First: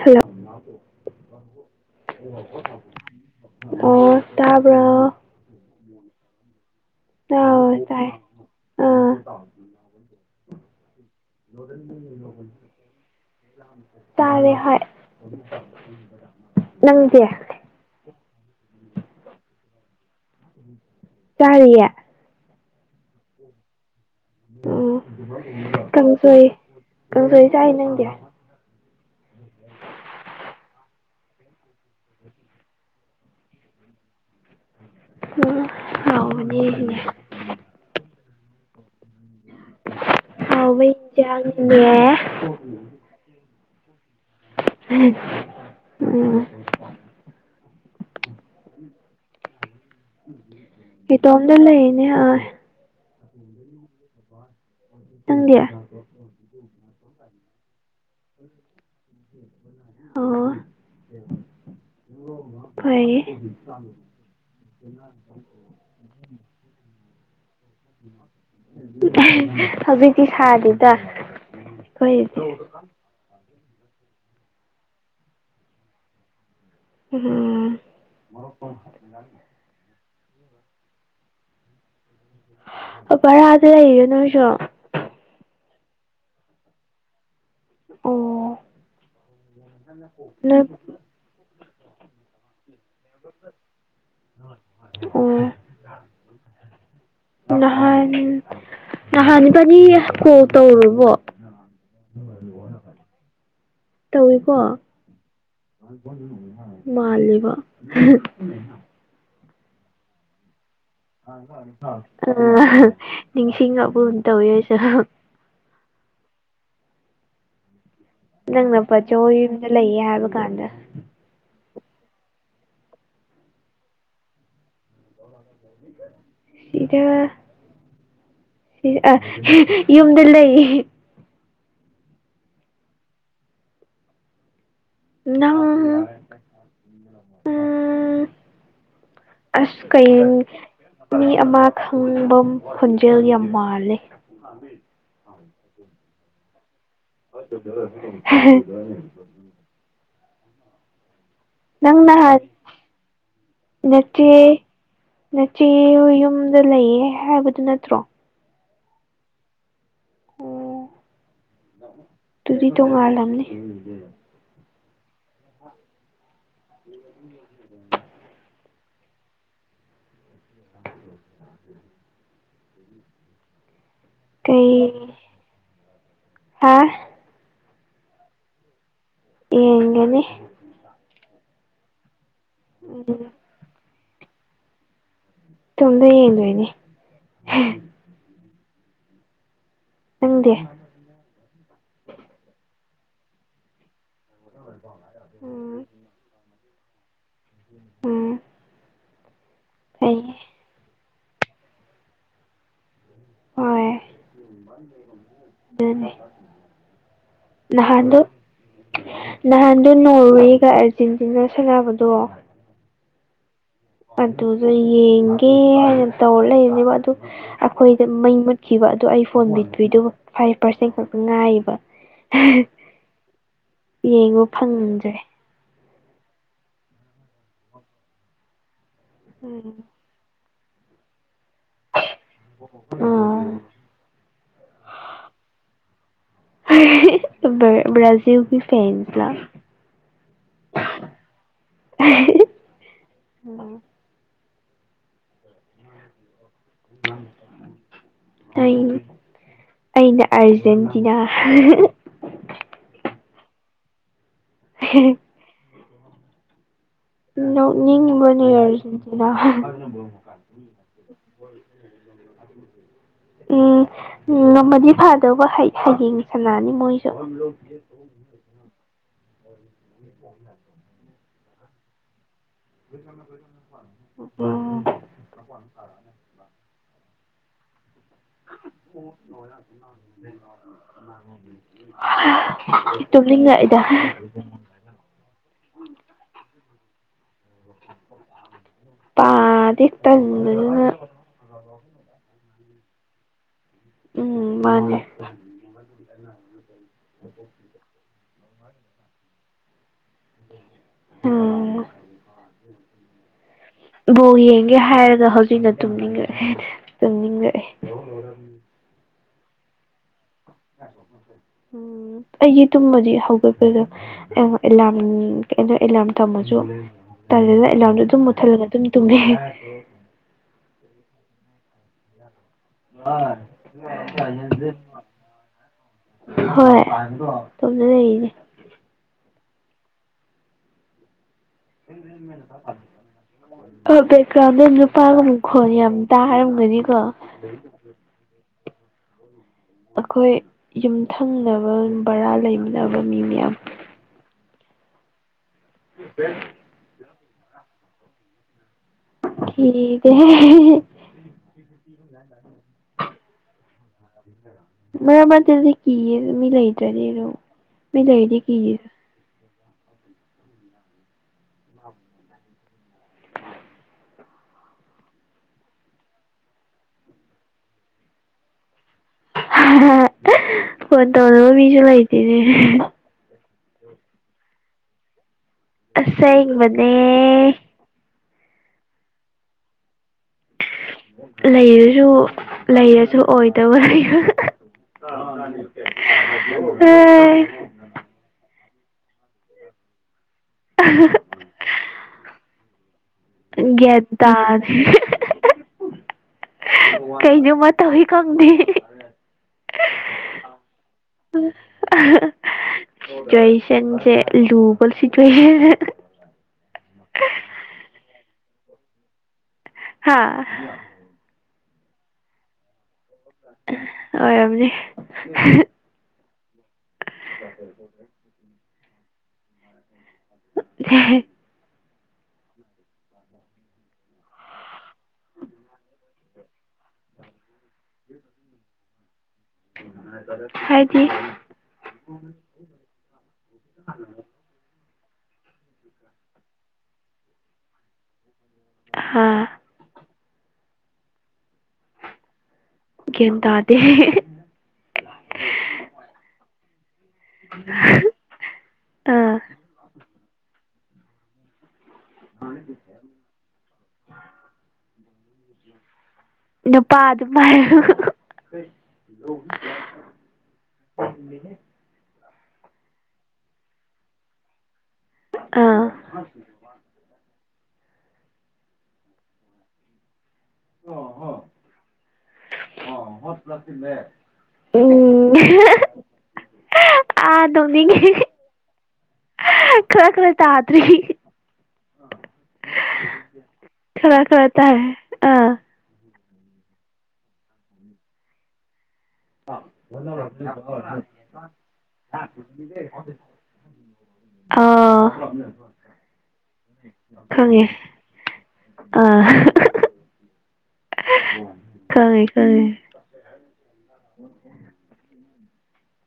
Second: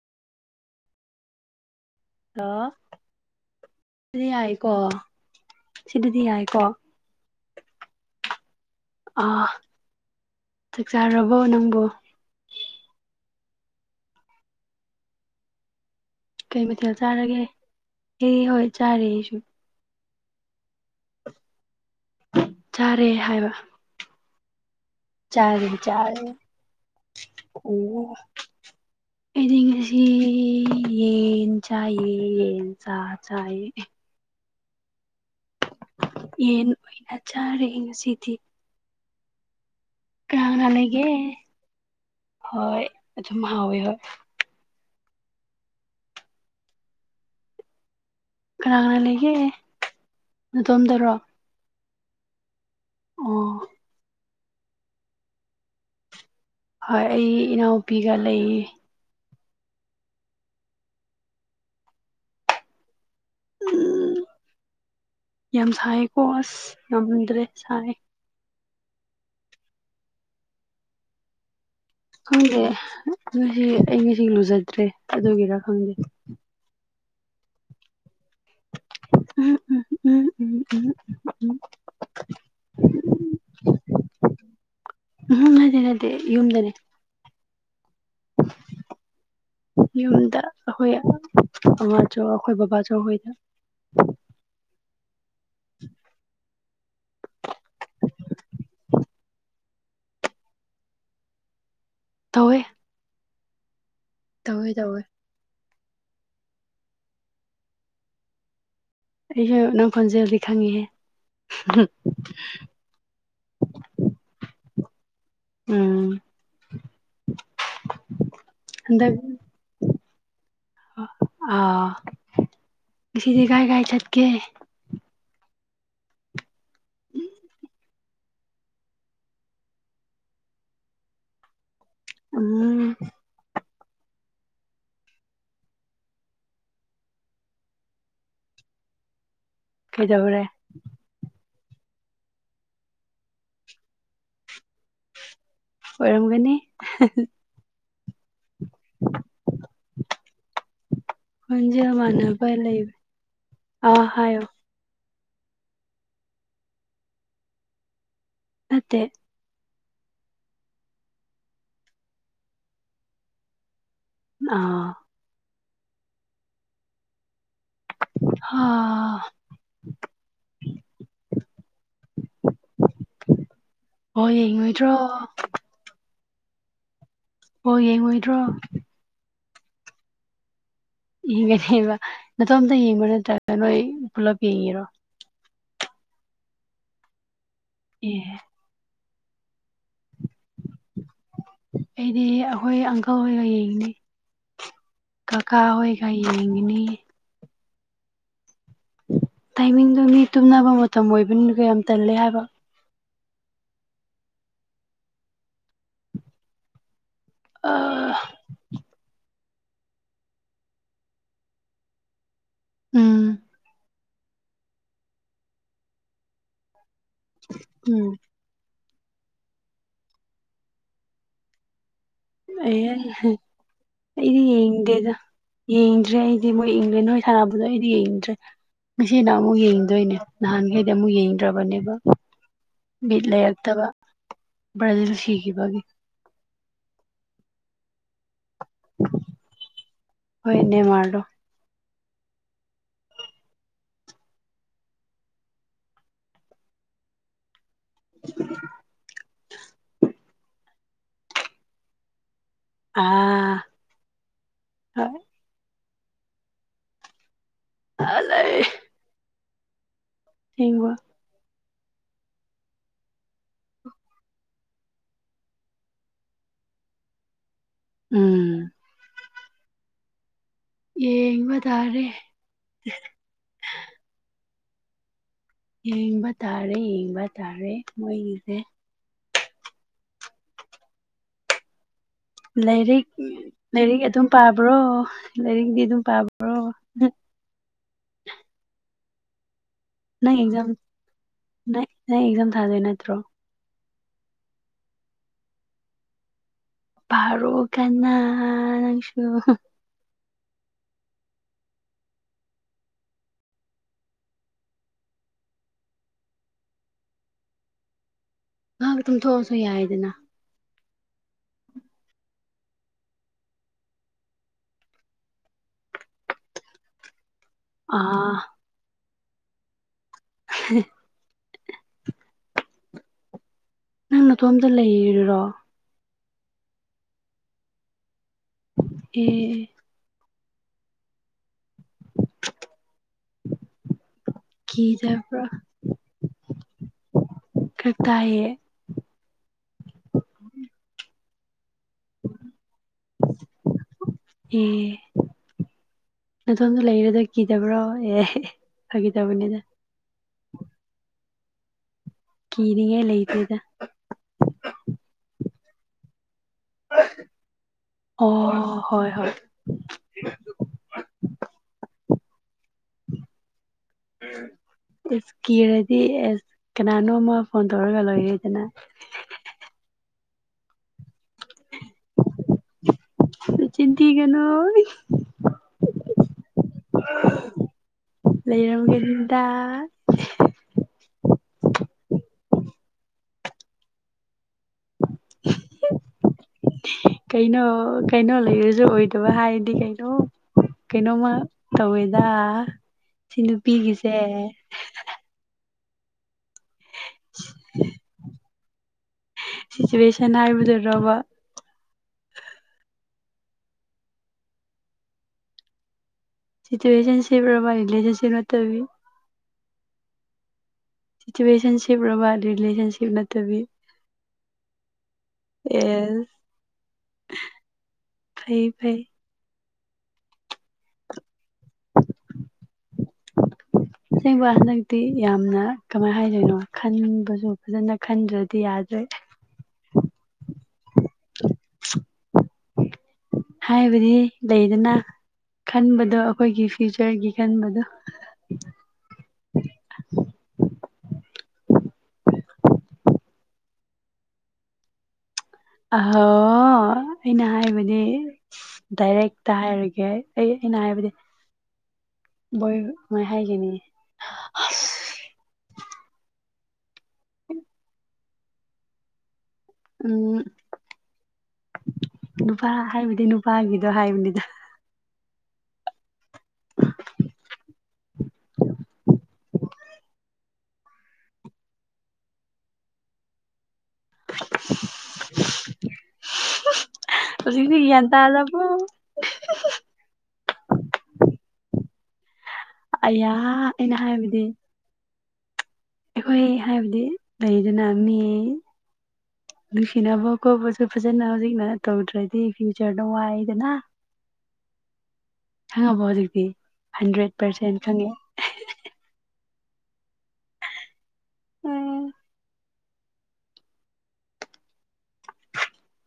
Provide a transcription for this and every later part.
hello hello ꯑꯣ ꯁꯤꯗꯤ ꯌꯥꯏꯀꯣ ꯇꯥꯔꯕ ꯁꯤꯗꯗꯤ ꯌꯥꯏꯀꯣ ꯍ ꯇꯥꯏ ꯑ ꯑ ꯊꯁ ꯇꯥꯦ ꯍꯥꯏꯔ ꯀꯩ ꯃꯊꯦꯜ ꯆꯥꯔꯒꯦ ꯑꯦ ꯍꯣꯏ ꯆꯥꯔꯦ ꯑꯩꯁꯨ ꯆꯔꯤꯌꯦ ꯆꯥꯔꯦ ꯍꯥꯏꯕ ꯎꯝ ꯆꯥꯔꯦ ꯆꯥꯔꯦ ꯀꯥꯡꯁꯣꯏ ꯀꯥꯡꯁꯣꯏ ꯆꯏ ꯅꯪꯗꯤ ꯑꯩꯗꯤꯂꯤꯁꯤ ꯌꯦꯦꯟ ꯆꯥꯏ ꯌꯦ ꯆꯥ ꯆ ꯎꯝ ꯌꯦꯟ ꯍꯥꯎꯕꯅꯦꯅꯦ ꯑꯣꯏꯅ ꯆꯥꯔꯦ ꯉꯁꯤꯗꯤ ꯀꯥꯡ ꯍꯥꯎꯕ ꯂꯩꯒꯦ ꯏꯟꯖꯥꯡꯅꯦ ꯍꯣꯏ ꯑꯗꯨꯝ ꯍꯥꯎꯋꯦ ꯍꯣꯏ ꯎꯝ ꯀꯅꯥ ꯀꯅꯥ ꯂꯩꯒꯦ ꯑꯗꯣꯝꯗꯔꯣ ꯂꯩ ꯏꯅꯦ ꯍ ꯑꯣ ꯄ ꯅꯪꯒꯌꯥ ꯍꯣꯏ ꯑꯩ ꯏꯅꯥꯎꯨꯄꯤꯒ ꯂꯩꯌꯦ ꯑꯣ ꯑꯩ ꯎꯝ ꯀ ꯌꯥꯝ ꯁꯥꯏꯀꯣ ꯑꯁ ꯉꯝꯗ꯭ꯔꯦ ꯁꯥꯏ ꯍꯧꯖꯤꯛꯇꯤ ꯁꯥꯗꯦꯗ ꯑꯩꯈꯣꯏꯗꯤ ꯈꯪꯗꯦ ꯉꯁꯤ ꯑꯩ ꯉꯁꯤ ꯂꯨꯖꯗ꯭ꯔꯦ ꯑꯗꯨꯒꯤꯔ ꯈꯪꯗꯦ ꯎꯝ ꯎ ꯎꯝ ꯎꯝ ꯎꯝ ꯎꯝ ꯎꯝ ꯑꯣ ꯕꯔꯥꯗ ꯂꯩꯒꯦ ꯅꯣꯏꯁꯨ ꯗ ꯅꯗꯤꯦ ꯌꯨꯝꯗꯅꯦ ꯑꯣ ꯌꯨꯝꯗ ꯅꯣꯏ ꯑꯩꯈꯣꯏ ꯑꯉ ꯆ ꯑꯩꯈꯣꯏ ꯕꯕꯥꯁꯨ ꯑꯩꯈꯣꯏꯗ ꯑꯣ ꯅꯍꯥꯟ ꯅꯍꯥꯟ ꯐꯅꯤ ꯀꯣ ꯇꯧꯨꯔꯕꯣ ꯇꯧꯋꯦ ꯇꯧꯏꯀꯣ ꯇꯧꯋꯦ ꯇꯧꯋꯦ ꯃꯥꯂꯦꯕ ꯑꯩꯁꯨ ꯅꯪ ꯐꯣꯟꯖꯦꯜꯗꯤ ꯈꯪꯉꯤꯍꯦ ꯑ ꯅꯤꯡꯁꯤꯡꯉꯕꯨ ꯇꯧꯋꯦ ꯑꯩꯁꯨ ꯎꯝ ꯅꯪꯅ ꯍꯟꯗꯛ ꯄꯣꯠꯆꯣ ꯌꯨꯝꯗ ꯂꯩꯌꯦ ꯍꯥꯏꯕ ꯀꯥꯟꯗ ꯑ ꯁꯤꯁꯤꯗꯤ ꯀꯥꯏ ꯈꯥꯏ ꯆꯠꯀꯦ ꯦ ꯁꯤꯗ ꯁꯤ ꯌꯨꯝꯗ ꯂꯩ ꯎꯝ ꯅꯪ ꯎ ꯑꯁ ꯀꯩ ꯀꯩꯗꯧꯔꯦ ꯃꯤ ꯑꯃ ꯈꯪꯕ ꯈꯣꯟꯖꯦꯜ ꯌꯥꯝ ꯃꯥꯜꯂꯦ ꯑꯕꯤ ꯑꯣꯏꯔꯝꯒꯅꯤ [unintelligible] [unintelligible] ꯍꯟꯖꯦꯜ ꯅꯪ ꯅꯍꯥꯟ ꯃꯥꯅꯕ ꯂꯩ ꯑꯥ ꯍꯥꯏ ꯌꯣ ꯅꯆꯦ ꯅꯆꯦ ꯗꯨ ꯌꯨꯝꯗ ꯂꯩꯌꯦ ꯍꯥꯏꯕꯗꯨ ꯅꯠꯇ꯭ꯔꯣ ꯅꯠꯇꯦ ꯑꯗꯨꯗꯤ ꯇꯣꯉꯜ ꯂꯝꯅꯤ ꯑꯣ [unintelligible] ꯍꯥ ꯕꯥꯜꯂ ꯌꯦꯡꯉꯣꯏꯗ꯭ꯔꯣ ꯍꯥꯥ ꯑꯣ ꯌꯦꯡꯉꯣꯏꯗ꯭ꯔꯣ ꯌꯦꯒꯗꯤ ꯌꯦꯡꯒꯅꯦꯕ ꯅꯇꯣꯝꯇ ꯎꯝ ꯌꯦꯡꯕ ꯅꯠꯇ꯭ꯔꯒ ꯅꯣꯏ ꯄꯨꯂꯞ ꯌꯦꯡꯉꯔꯣ ꯇꯣꯝꯗ ꯌꯦꯡꯗꯣꯏꯅꯦ ꯑꯦ ꯅꯪꯗꯤꯦ ꯑꯩꯗꯤ ꯑꯩꯈꯣꯏ ꯑꯪꯀꯜ ꯍꯒ ꯌꯦꯡꯅꯤ ꯀꯀꯥ ꯎꯝ ꯍꯣꯏꯒ ꯌꯦꯡꯉꯤꯅꯤ ꯎꯝ ꯇꯥꯏꯃꯤꯡꯗꯨꯣ ꯃꯤ ꯐꯩꯌꯦ ꯇꯨꯝꯅꯕ ꯃꯇꯝ ꯑꯣꯏꯕꯅꯤꯅ ꯀ ꯌꯥꯝ ꯇꯜꯂꯦ ꯍꯥꯏꯕ ꯍꯣꯏ ꯑꯗꯨꯅꯦ ꯑ ꯅꯍꯥꯟꯗꯣ ꯅꯍꯥꯟꯗꯨ ꯅꯣꯔꯋꯦꯒ ꯑꯥꯔꯖꯦꯟꯇꯤꯅꯥ ꯁꯥꯟꯅꯕꯗꯣ ꯎꯝ ꯑꯗꯨꯗ ꯌꯦꯡꯒꯦ ꯍꯥꯏꯅ ꯇꯧꯔ ꯂꯩꯕꯅꯦꯕ ꯑꯗꯨ ꯑꯩꯈꯣꯏꯗ ꯎꯝ ꯃꯩ ꯃꯨꯠ ꯈꯤꯕ ꯑꯗꯣ ꯑꯩ ꯐꯣꯟ ꯄꯗ꯭ꯔꯤꯗꯨꯕꯨ ꯐꯥꯏꯚ ꯄꯥꯔꯁꯦꯟ ꯈꯛꯇ ꯉꯥꯏꯕ ꯑꯦ ꯑꯩꯗꯤ ꯌꯦꯡꯕ ꯌꯦꯡꯗꯦꯗ ꯐꯪꯗꯔꯦ ꯌꯦꯡꯗ꯭ꯔꯦ ꯑꯩꯗꯤ ꯃꯣꯏ ꯑꯦꯡꯂꯥꯟ ꯍꯣꯏ ꯁꯥꯟꯅꯕꯗꯣ ꯑꯩꯗꯤ ꯌꯦꯡꯗ꯭ꯔꯦ ꯉꯁꯤꯅ ꯑꯃꯨꯛ ꯎꯝ ꯌꯦꯡꯗꯣꯏꯅꯦ ꯅꯍꯥꯟꯈꯩꯗꯤ ꯑꯃꯨꯛ ꯌꯦꯡꯗ꯭ꯔꯕꯅꯦꯕ ꯕꯤꯠ ꯑꯥ ꯂꯩꯔꯛꯇꯕ ꯕ꯭ꯔꯥꯖꯤꯜ ꯁꯤꯈꯤꯕꯒꯤ ꯕ꯭ꯔꯖꯤꯒꯤ ꯐꯥꯟꯗ ꯂꯤ ꯍꯣꯏ ꯅꯦꯃꯔ ꯗꯣ ꯎꯝ ꯑꯩ ꯑꯩꯅ ꯑꯔꯖꯦꯟꯇꯤꯅꯥ ꯑ ꯍꯤ ꯅꯤꯡꯅꯤꯡ ꯕꯅꯦ ꯑꯔꯖꯟꯇꯤꯅꯥ ꯍꯦꯡꯕ ꯎꯝ ꯉꯝꯃꯗꯤ ꯐꯥꯗꯧꯕ ꯍꯌꯦꯡ ꯁꯅꯥꯅꯤ ꯃꯣꯏꯁꯨ ꯎꯝ ꯎ ꯌꯦꯡꯕ ꯇꯥꯔꯦ ꯎ ꯌꯦꯡꯕ ꯇꯥꯔꯦ ꯌꯦꯡꯕ ꯇꯥꯔꯦ ꯃꯣꯏꯒꯤꯁꯦ ꯍ ꯇꯨꯝꯂꯤꯉꯛꯏꯗ ꯔ꯭ꯔꯣ ꯂꯩꯔꯤꯛꯗꯤ ꯑꯗꯨꯝ ꯄꯥꯕ꯭ꯔꯣ ꯑꯣ ꯄꯥꯗꯦ ꯅꯪ ꯑꯦꯛꯖꯥꯝ ꯅ ꯅꯪ ꯑꯦꯛꯖꯥꯝ ꯊꯥꯗꯣꯏ ꯅꯠꯇ꯭ꯔꯣ ꯎꯝ ꯃꯥꯅꯤ ꯐꯥꯔꯣ ꯀꯟꯅ ꯅꯪꯁꯨ ꯑꯣꯝ ꯕꯣ ꯌꯦꯡꯒꯦ ꯍꯥꯏꯔꯒ ꯍꯧꯖꯤꯛꯅ ꯇꯨꯝꯅꯤꯡꯉꯛꯦ ꯇꯨꯝꯅꯤꯡꯂꯛꯑꯦ ꯉꯥꯛ ꯇꯝ ꯊꯣꯛꯑꯁꯨ ꯌꯥꯏꯗꯅ ꯎꯝ ꯑꯩꯒꯤ ꯇꯨꯝꯃꯗꯤ ꯍꯧꯒꯠꯄꯗ ꯑꯦ ꯑꯦꯂꯝ ꯑꯦꯂꯝ ꯊꯝꯃꯁꯨ ꯑꯦꯂꯥꯝꯟꯗꯣ ꯑꯗꯨꯝ ꯑꯥ ꯃꯨꯠꯊꯠꯂꯒ ꯑꯗꯨꯝ ꯇꯨꯝꯃꯦ [unintelligible] ꯑ ꯅꯪ ꯅꯇꯣꯝꯇ ꯂꯩꯔꯤꯔꯣ ꯍꯣꯏ ꯏꯇꯣꯝꯇ ꯂꯩꯔꯤꯅꯦ ꯑꯦ ꯃꯅ ꯑꯣ ꯕꯦꯛꯒ꯭ꯔꯥꯎꯟꯗ ꯅꯨꯄꯥꯒ ꯑꯃꯨꯛ ꯀꯤꯗꯕ꯭ꯔꯥ ꯈꯣꯟ ꯌꯥꯝ ꯇꯥꯔꯝꯒꯅꯤꯀꯣ ꯈꯥ ꯇꯏꯌꯦ ꯑꯩꯈꯣꯏ ꯌꯨꯝꯊꯪꯅꯕ ꯕꯔꯥ ꯂꯩꯃꯤꯅꯕ ꯃꯤ ꯃꯌꯥꯝ ꯑꯦ ꯐ ꯅꯗꯣꯝꯇꯥ ꯂꯩꯔꯤꯗꯣ ꯀꯤꯗꯕ꯭ꯔꯣ ꯑꯦ ꯐꯒꯤ ꯇꯧꯕꯅꯤꯗ ꯍꯒ ꯀꯤꯅꯤꯉꯥꯢ ꯂꯩꯇꯦꯗ ꯃꯔꯕꯥꯗꯗꯤ ꯀ ꯃꯤ ꯂꯩꯗꯔꯅꯣ ꯃꯤ ꯑꯣ ꯂꯩꯗꯤꯦ ꯍꯣꯏ ꯍꯣꯏ ꯑꯦꯁ ꯀꯤꯔꯗꯤ ꯑꯦꯁ ꯀꯅꯥꯅꯣꯃ ꯐꯣꯟ ꯇꯧꯔꯒ ꯂꯣꯏꯔꯦꯗꯅ ꯐꯣꯟ ꯇꯧꯅꯕ ꯃꯤꯁꯨ ꯂꯩꯇꯦꯅꯦ ꯆꯤꯟꯊꯤ ꯀꯩꯅꯣ ꯑꯣꯏ ꯑꯁꯦꯡꯕꯅꯦ ꯂꯩꯔꯝꯒ ꯂꯤꯗ ꯂꯩꯔꯁꯨ ꯂꯩꯔꯁꯨ ꯑꯣꯏꯗꯕ ꯂꯩ [inaudible] [unintelligible] ꯀꯩꯅꯣ ꯀꯩꯅꯣ ꯂꯩꯔꯁꯨ ꯑꯣꯏꯗꯕ ꯍꯥꯏꯔꯗꯤ ꯀꯩꯅꯣ ꯀꯩꯅꯣꯝꯃ ꯊꯧ ꯏꯗ ꯒ꯭ꯌꯥꯟ ꯇꯥꯗꯦ ꯀꯩꯅꯣꯃ ꯇꯧꯋꯤ ꯈꯪꯗꯦ ꯁꯤꯆꯨꯋꯦꯁꯟ ꯍꯥꯏꯕꯗꯨꯔꯕ ꯁꯤꯆꯨꯋꯦꯁꯟꯁꯦ ꯂꯨꯕꯜ ꯁꯤꯆꯨꯋꯦꯁꯟ ꯁꯤꯇ ꯑꯦꯖꯦꯟꯁꯤ ꯄ꯭ꯔꯣꯕꯥꯅꯤꯜ ꯑꯦꯖꯦꯟꯁꯤ ꯅꯠꯇꯕꯤ ꯍꯥꯥ ꯁꯤꯆꯨꯋꯦꯁꯟꯁꯤꯞ ꯑꯣꯏꯕ ꯔꯤꯂꯦꯁꯟꯁꯤꯞ ꯅꯠꯇꯦ ꯑꯣꯏꯔꯝꯅꯦ ꯑꯦꯁ [inaudible] ꯐꯩ ꯐꯩ [inaudible] [inaudible] ꯑꯁꯦꯡꯕ ꯍꯟꯛꯇꯤ ꯌꯥꯝꯅ ꯀꯃꯥꯏꯅ ꯍꯥꯏꯗꯣꯏꯅꯣ ꯈꯟꯕꯁꯨ ꯐꯖꯅ ꯈꯟꯗ꯭ꯔꯗꯤ ꯌꯥꯗ꯭ꯔꯦ ꯍꯥꯏ ꯗꯤ ꯍꯥꯏꯕꯗꯤ ꯂꯩꯗꯅ ꯈꯟꯕꯗꯣ ꯑꯩꯈꯣꯏꯒꯤ ꯐ꯭ꯌꯨꯆꯔꯒꯤ ꯈꯟꯕꯗꯣ ꯑꯣꯝ ꯒꯤꯗꯗꯦ ꯑꯍ ꯑꯩꯅ ꯍꯥꯏꯕꯗꯤ ꯑꯥ ꯗꯥꯏꯔꯦꯛꯇ ꯍꯥꯏꯔꯒꯦ ꯑꯩ ꯑꯩꯅ ꯍꯥꯏꯕꯗꯤ ꯕꯣꯏ ꯃꯥꯏ ꯍꯥꯏꯒꯅꯤꯌꯦ ꯅꯨꯄꯥ ꯑꯗꯨꯃꯣ ꯂꯒꯤ ꯀ ꯎꯝ ꯅꯨꯄꯥ ꯍꯥꯏꯕꯗꯤ ꯅꯨꯄꯥꯒꯤꯗꯣ ꯍꯥꯏꯕꯅꯤꯗ ꯑꯥ ꯑꯣ ꯍ ꯑꯣ ꯍꯣꯁ ꯄ꯭ꯂꯁꯤ ꯂꯩꯦ ꯎꯝ ꯑ ꯇꯅꯤꯡꯉꯦ ꯕ ꯈꯔ ꯈꯔ ꯇꯥꯇꯔꯤ ꯑꯌꯥ ꯑꯩꯅ ꯈꯔ ꯍꯥꯏꯕꯗꯤ ꯊꯔ ꯇ ꯑꯥ ꯑꯩꯈꯣꯏ ꯍꯥꯏꯕꯗꯤ ꯂꯩꯗꯅ ꯃꯤ ꯅꯨꯡꯁꯤꯅꯕ ꯈꯣꯠꯄꯁꯨ ꯐꯖꯅ ꯍꯧꯖꯤꯛꯅ ꯇꯧꯗ꯭ꯔꯗꯤ ꯐ꯭ꯌꯨꯆꯔꯗ ꯋꯥꯏꯗꯅ ꯑꯥ ꯈꯪꯉꯕꯣ ꯍꯧꯖꯤꯛꯇꯤ ꯍꯟꯗ꯭ꯔꯦꯠ ꯄꯥꯔꯁꯦꯟ ꯈꯪꯉꯦ ꯑ ꯈꯪꯉꯦ ꯈꯪꯉꯦ ꯎꯝ [inaudible]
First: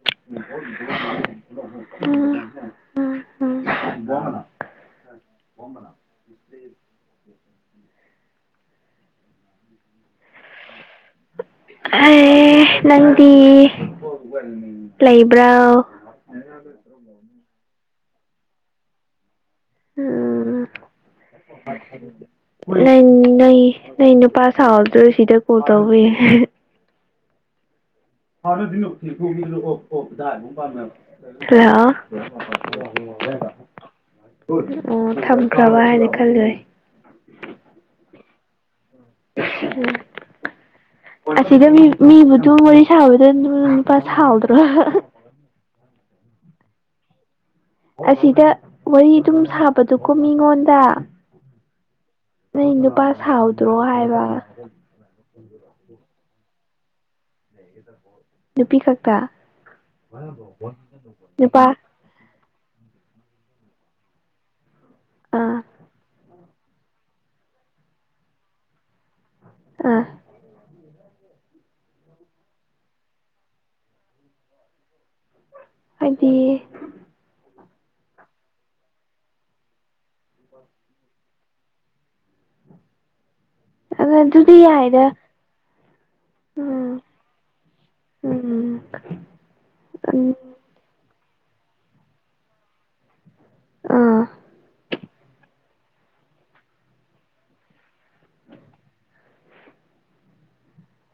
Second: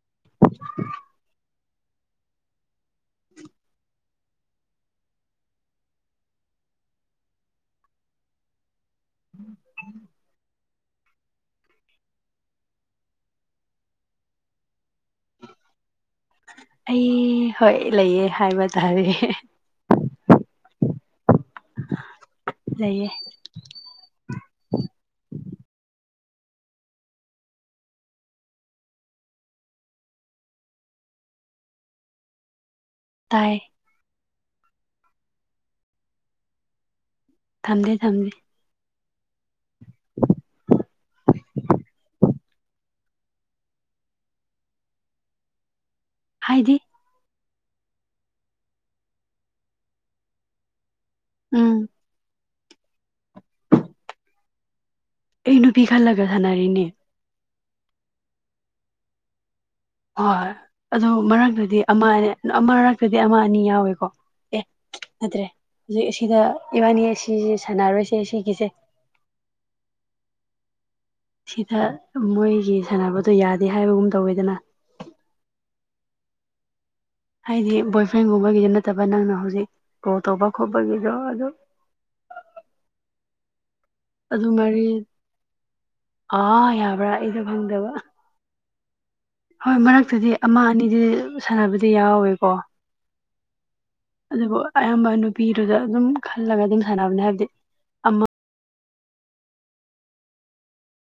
[inaudible] ꯑꯦ ꯅꯪꯗꯤ ꯂꯩꯕ꯭ꯔꯣ ꯑꯩ ꯍꯣꯏ ꯂꯩꯌꯦ ꯍꯥꯏꯕ ꯇꯥꯔꯦ ꯎ ꯂꯩꯌꯦ ꯅ ꯅꯨꯄꯥ ꯁꯥꯥꯎꯍꯧꯗ꯭ꯔꯣꯏ ꯁꯤꯗ ꯀꯣꯜ ꯇꯧꯕꯤ ꯐꯥꯅꯅ ꯐꯤꯔꯈꯨ ꯑꯣ ꯑꯣ ꯇꯥꯏ ꯑꯣ ꯊꯝꯈ꯭ꯔꯕ ꯍꯥꯏꯅ ꯈꯜꯖꯩ ꯊꯝꯖ ꯊꯝꯖꯦ ꯎꯝ ꯑꯁꯤꯒ ꯃꯤ ꯃꯤꯕꯨꯗꯨ ꯋꯥꯔꯤ ꯁꯥꯕꯗ ꯅꯨꯄꯥ ꯁꯥꯎꯗ꯭ꯔꯣ ꯍꯥꯏꯗꯤ ꯑꯁꯤꯗ ꯋꯥꯔꯤ ꯑꯗꯨꯝ ꯁꯥꯕꯗꯨꯀꯣ ꯃꯤꯉꯣꯟꯗ ꯎꯝ ꯅꯪ ꯅꯨꯄꯥ ꯁꯥꯎꯗ꯭ꯔꯣ ꯍꯥꯏꯕ ꯑꯩ ꯅꯨꯄꯤ ꯈꯜꯂꯒ ꯁꯥꯟꯅꯔꯤꯅꯦ ꯅꯨꯄꯤ ꯈꯛꯇ ꯅꯨꯄꯥ ꯑꯃꯅꯦ ꯑꯃꯛꯇꯗꯤ ꯑꯃ ꯑꯅꯤ ꯌꯥꯎꯋꯦꯀꯣ ꯑꯦ ꯅꯠꯇ꯭ꯔꯦ ꯑꯥ ꯍꯧꯖꯤꯛ ꯑꯁꯤꯗ ꯏꯕꯥꯅꯤ ꯑꯁꯤꯁꯦ ꯁꯥꯟꯅꯔꯣꯏꯁꯦ ꯁꯤꯒꯤꯁꯦ ꯑꯥ ꯁꯤꯗ ꯃꯣꯏꯒꯤ ꯁꯥꯟꯅꯕꯗꯣ ꯌꯥꯗꯦ ꯍꯥꯏꯕꯒꯨꯝ ꯇꯧꯋꯦꯗꯅ ꯍꯥꯏꯗꯤ ꯍꯥꯏꯗꯤ ꯕꯣꯏ ꯐ꯭ꯔꯦꯟꯒꯨꯝꯕꯒꯤꯁꯨ ꯅꯠꯇꯕ ꯅꯪꯅ ꯍꯧꯖꯤꯛ ꯀꯣ ꯇꯧꯕ ꯈꯣꯠꯄꯒꯤꯗꯣ ꯑꯗꯨ ꯑꯗꯨꯗꯤ ꯑꯗꯨꯃꯔꯤ ꯌꯥꯏꯗ ꯑꯥ ꯎꯝ ꯌꯥꯕ꯭ꯔꯥ ꯑꯩꯗ ꯐꯪꯗꯕ ꯎꯝ ꯍꯣꯏ ꯃꯔꯛꯇꯗꯤ ꯎꯝ ꯑꯃ ꯑꯅꯤꯗꯤ ꯁꯥꯟꯅꯕꯗꯤ ꯌꯥꯎꯋꯦꯀꯣ ꯑꯥ ꯑꯗꯨꯕꯨ ꯑꯌꯥꯝꯕ ꯅꯨꯄꯤꯗꯨꯗ ꯑꯗꯨꯝ ꯈꯜꯂꯒ ꯑꯗꯨꯝ ꯁꯥꯟꯅꯕꯅꯦ ꯍꯥꯏꯕꯗꯤ ꯑꯃ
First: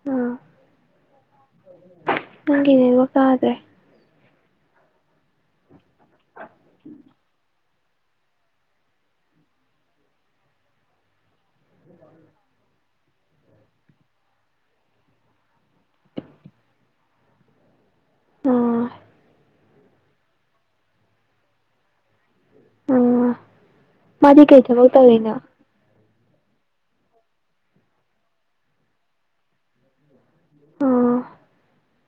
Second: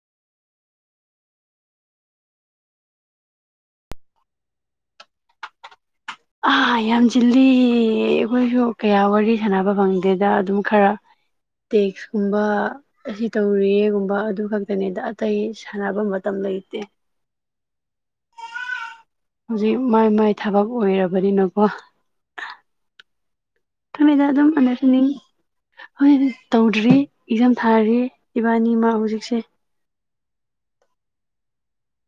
ꯎꯝ ꯅꯪꯤꯅꯦ ꯋꯥ ꯀꯥꯗ꯭ꯔꯦ ꯑꯥ ꯌꯥꯝ ꯆꯤꯜꯂꯤ ꯑꯩꯈꯣꯏꯁꯨ ꯀꯌꯥ ꯋꯥꯔꯤ ꯁꯥꯟꯅꯕ ꯐꯪꯗꯦꯗ ꯑꯗꯨꯝ ꯈꯔ ꯇꯦꯛꯁꯀꯨꯝꯕ ꯑꯁꯤ ꯇꯧꯔꯤꯌꯦꯒꯨꯝꯕ ꯑꯗꯨ ꯈꯛꯇꯅꯤꯗ ꯑꯇꯩ ꯁꯥꯟꯅꯕ ꯃꯇꯝ ꯂꯩꯇꯦ ꯑ ꯍꯧꯖꯤꯛ ꯃꯥꯏ ꯃꯥꯏ ꯊꯕꯛ ꯑꯣꯏꯔꯕꯅꯤꯅꯀꯣ ꯑꯥ ꯑꯗꯨꯗ ꯃꯥꯗꯤ ꯑꯗꯨꯝ ꯀꯩ ꯊꯕꯛ ꯃꯅꯔꯅꯤ ꯇꯧꯔꯤꯅꯣ ꯍꯣꯏ ꯇꯧꯗ꯭ꯔꯤ ꯑꯦꯛꯖꯥꯝ ꯊꯥꯔꯤ ꯏꯕꯥꯅꯤꯃ ꯍꯧꯖꯤꯛꯁꯦ ꯎꯝ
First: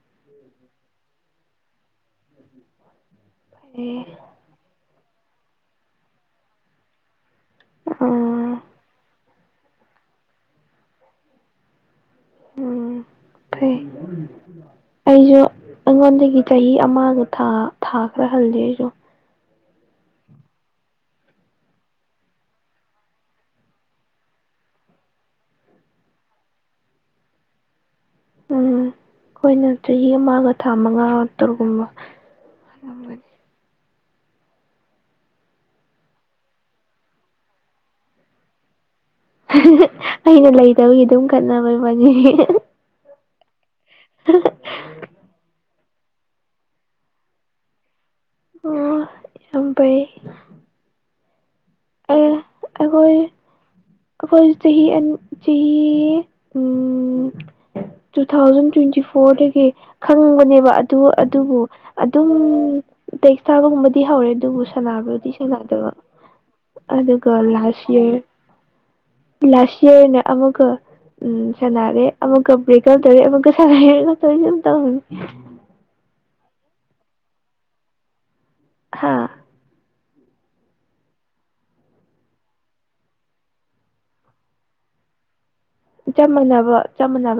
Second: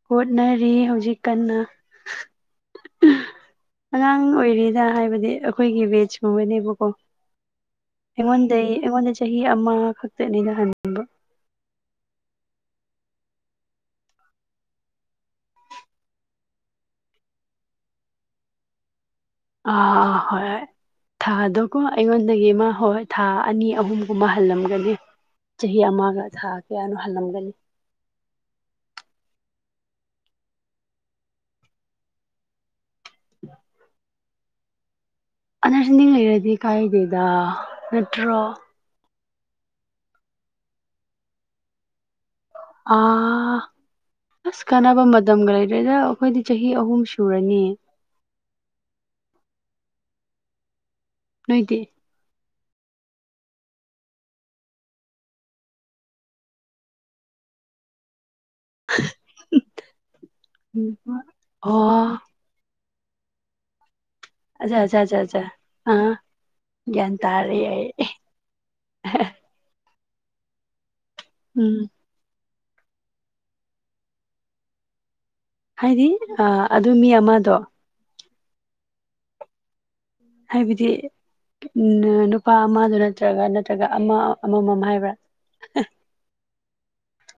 ꯍꯣꯠꯅꯔꯤ ꯍꯧꯖꯤꯛ ꯀꯟꯅ ꯑꯦ ꯑꯉꯥꯡ ꯑꯣꯏꯔꯤ ꯍꯥꯏꯕꯗꯤ ꯑꯩꯈꯣꯏꯒꯤ ꯕꯦꯖꯀꯨꯝꯕꯅꯦꯕꯀꯣ ꯑꯥ ꯑꯩꯉꯣꯟꯗ ꯑꯩꯉꯣꯟꯗ ꯆꯍꯤ ꯑꯃ ꯈꯛꯇꯅꯤꯩꯅ ꯍꯟꯕ ꯎꯝ ꯐꯩ ꯑꯩꯁꯨ ꯑꯩꯉꯣꯟꯗꯒꯤ ꯆꯍꯤ ꯑꯃꯒ ꯊꯥꯈ꯭ꯔ ꯍꯜꯂꯦ ꯑꯩꯁꯨ ꯑ ꯍꯣꯏ ꯊꯥꯗꯣꯀꯣ ꯑꯩꯉꯣꯟꯗꯒꯤ ꯑꯃ ꯍꯣꯏ ꯊꯥ ꯑꯅꯤ ꯑꯍꯨꯝꯒꯨꯝꯕ ꯍꯜꯂꯝꯒꯅꯤ ꯆꯍꯤ ꯑꯃꯒ ꯊꯥ ꯀꯌꯥꯅꯣ ꯍꯜꯂꯝꯒꯅꯤ ꯎꯝ ꯑꯩꯈꯣꯏꯅ ꯆꯍꯤ ꯑꯃꯒ ꯊꯥ ꯃꯉꯥ ꯇꯔꯛꯒꯨꯝꯕ ꯎ ꯑꯅꯔꯁꯟꯗꯤ ꯂꯩꯔꯗꯤ ꯀꯥꯏꯗꯦꯗ ꯅꯠꯇ꯭ꯔꯣ ꯑꯩꯅ ꯂꯩꯇꯕꯒꯤ ꯑꯗꯨꯝ ꯈꯠꯅꯕꯩꯅꯤ ꯑ ꯑꯁ ꯀꯅꯥꯕꯝꯕꯗꯝꯒ꯭ꯔ ꯑꯗꯨꯗꯩꯗ ꯑꯩꯈꯣꯏꯗꯤ ꯆꯍꯤ ꯑꯍꯨꯝ ꯁꯨꯔꯅꯤ ꯑꯣ ꯌꯥꯝ ꯐꯩ ꯅꯣꯏꯗꯤ ꯑꯦ ꯑꯩꯈꯣꯏ ꯑꯩꯈꯣꯏ ꯆꯍꯤ ꯆꯍꯤ ꯎꯝ ꯇꯨ ꯊꯥꯎꯖꯟ ꯇ꯭ꯋꯦꯟꯇꯤ ꯐꯣꯔꯗꯒꯤ ꯈꯪꯕꯅꯦꯕ ꯑꯗꯨ ꯑꯗꯨꯕꯨ ꯑꯣ ꯑꯗꯨꯝ ꯇꯦꯛꯁꯇꯥꯕꯒꯨꯝꯕꯗꯤ ꯍꯧꯔꯦ ꯑꯗꯨꯕꯨ ꯑꯠꯆꯥ ꯑꯠꯆꯥ ꯑꯠꯆꯥ ꯁꯥꯟꯅꯥꯕꯨꯗꯤ ꯑꯠꯆꯥ ꯁꯥꯟꯅꯥꯗꯕ ꯑꯥ ꯒ꯭ꯌꯥꯟ ꯑꯗꯨꯒ ꯀ ꯇꯥꯔꯦ ꯑꯩ ꯂꯥꯁꯥꯁꯦ ꯂꯥꯁ ꯌꯌꯥꯔꯅꯦ ꯑꯃꯨꯛꯀ ꯎꯝ ꯁꯥꯟꯅꯔꯦ ꯑꯃ ꯀꯕꯀ ꯇꯔꯤ ꯑꯃꯨ ꯀ ꯁ ꯀ ꯇꯔ ꯇ ꯍꯅꯤ ꯍꯥꯏꯗꯤ ꯑꯗꯨ ꯃꯤ ꯑꯃꯗꯣ ꯍꯥꯥ ꯍꯥꯏꯕꯗꯤ ꯎ ꯅꯨꯄꯥ ꯑꯃꯗꯨ ꯅꯠꯇ꯭ꯔꯒ ꯅꯠꯇ꯭ꯔꯒ ꯑꯃ ꯑꯃꯃꯝ ꯍꯥꯏꯕ꯭ꯔꯥ ꯆꯞ ꯃꯥꯟꯅꯕ ꯆꯞ ꯃꯥꯟꯅꯕ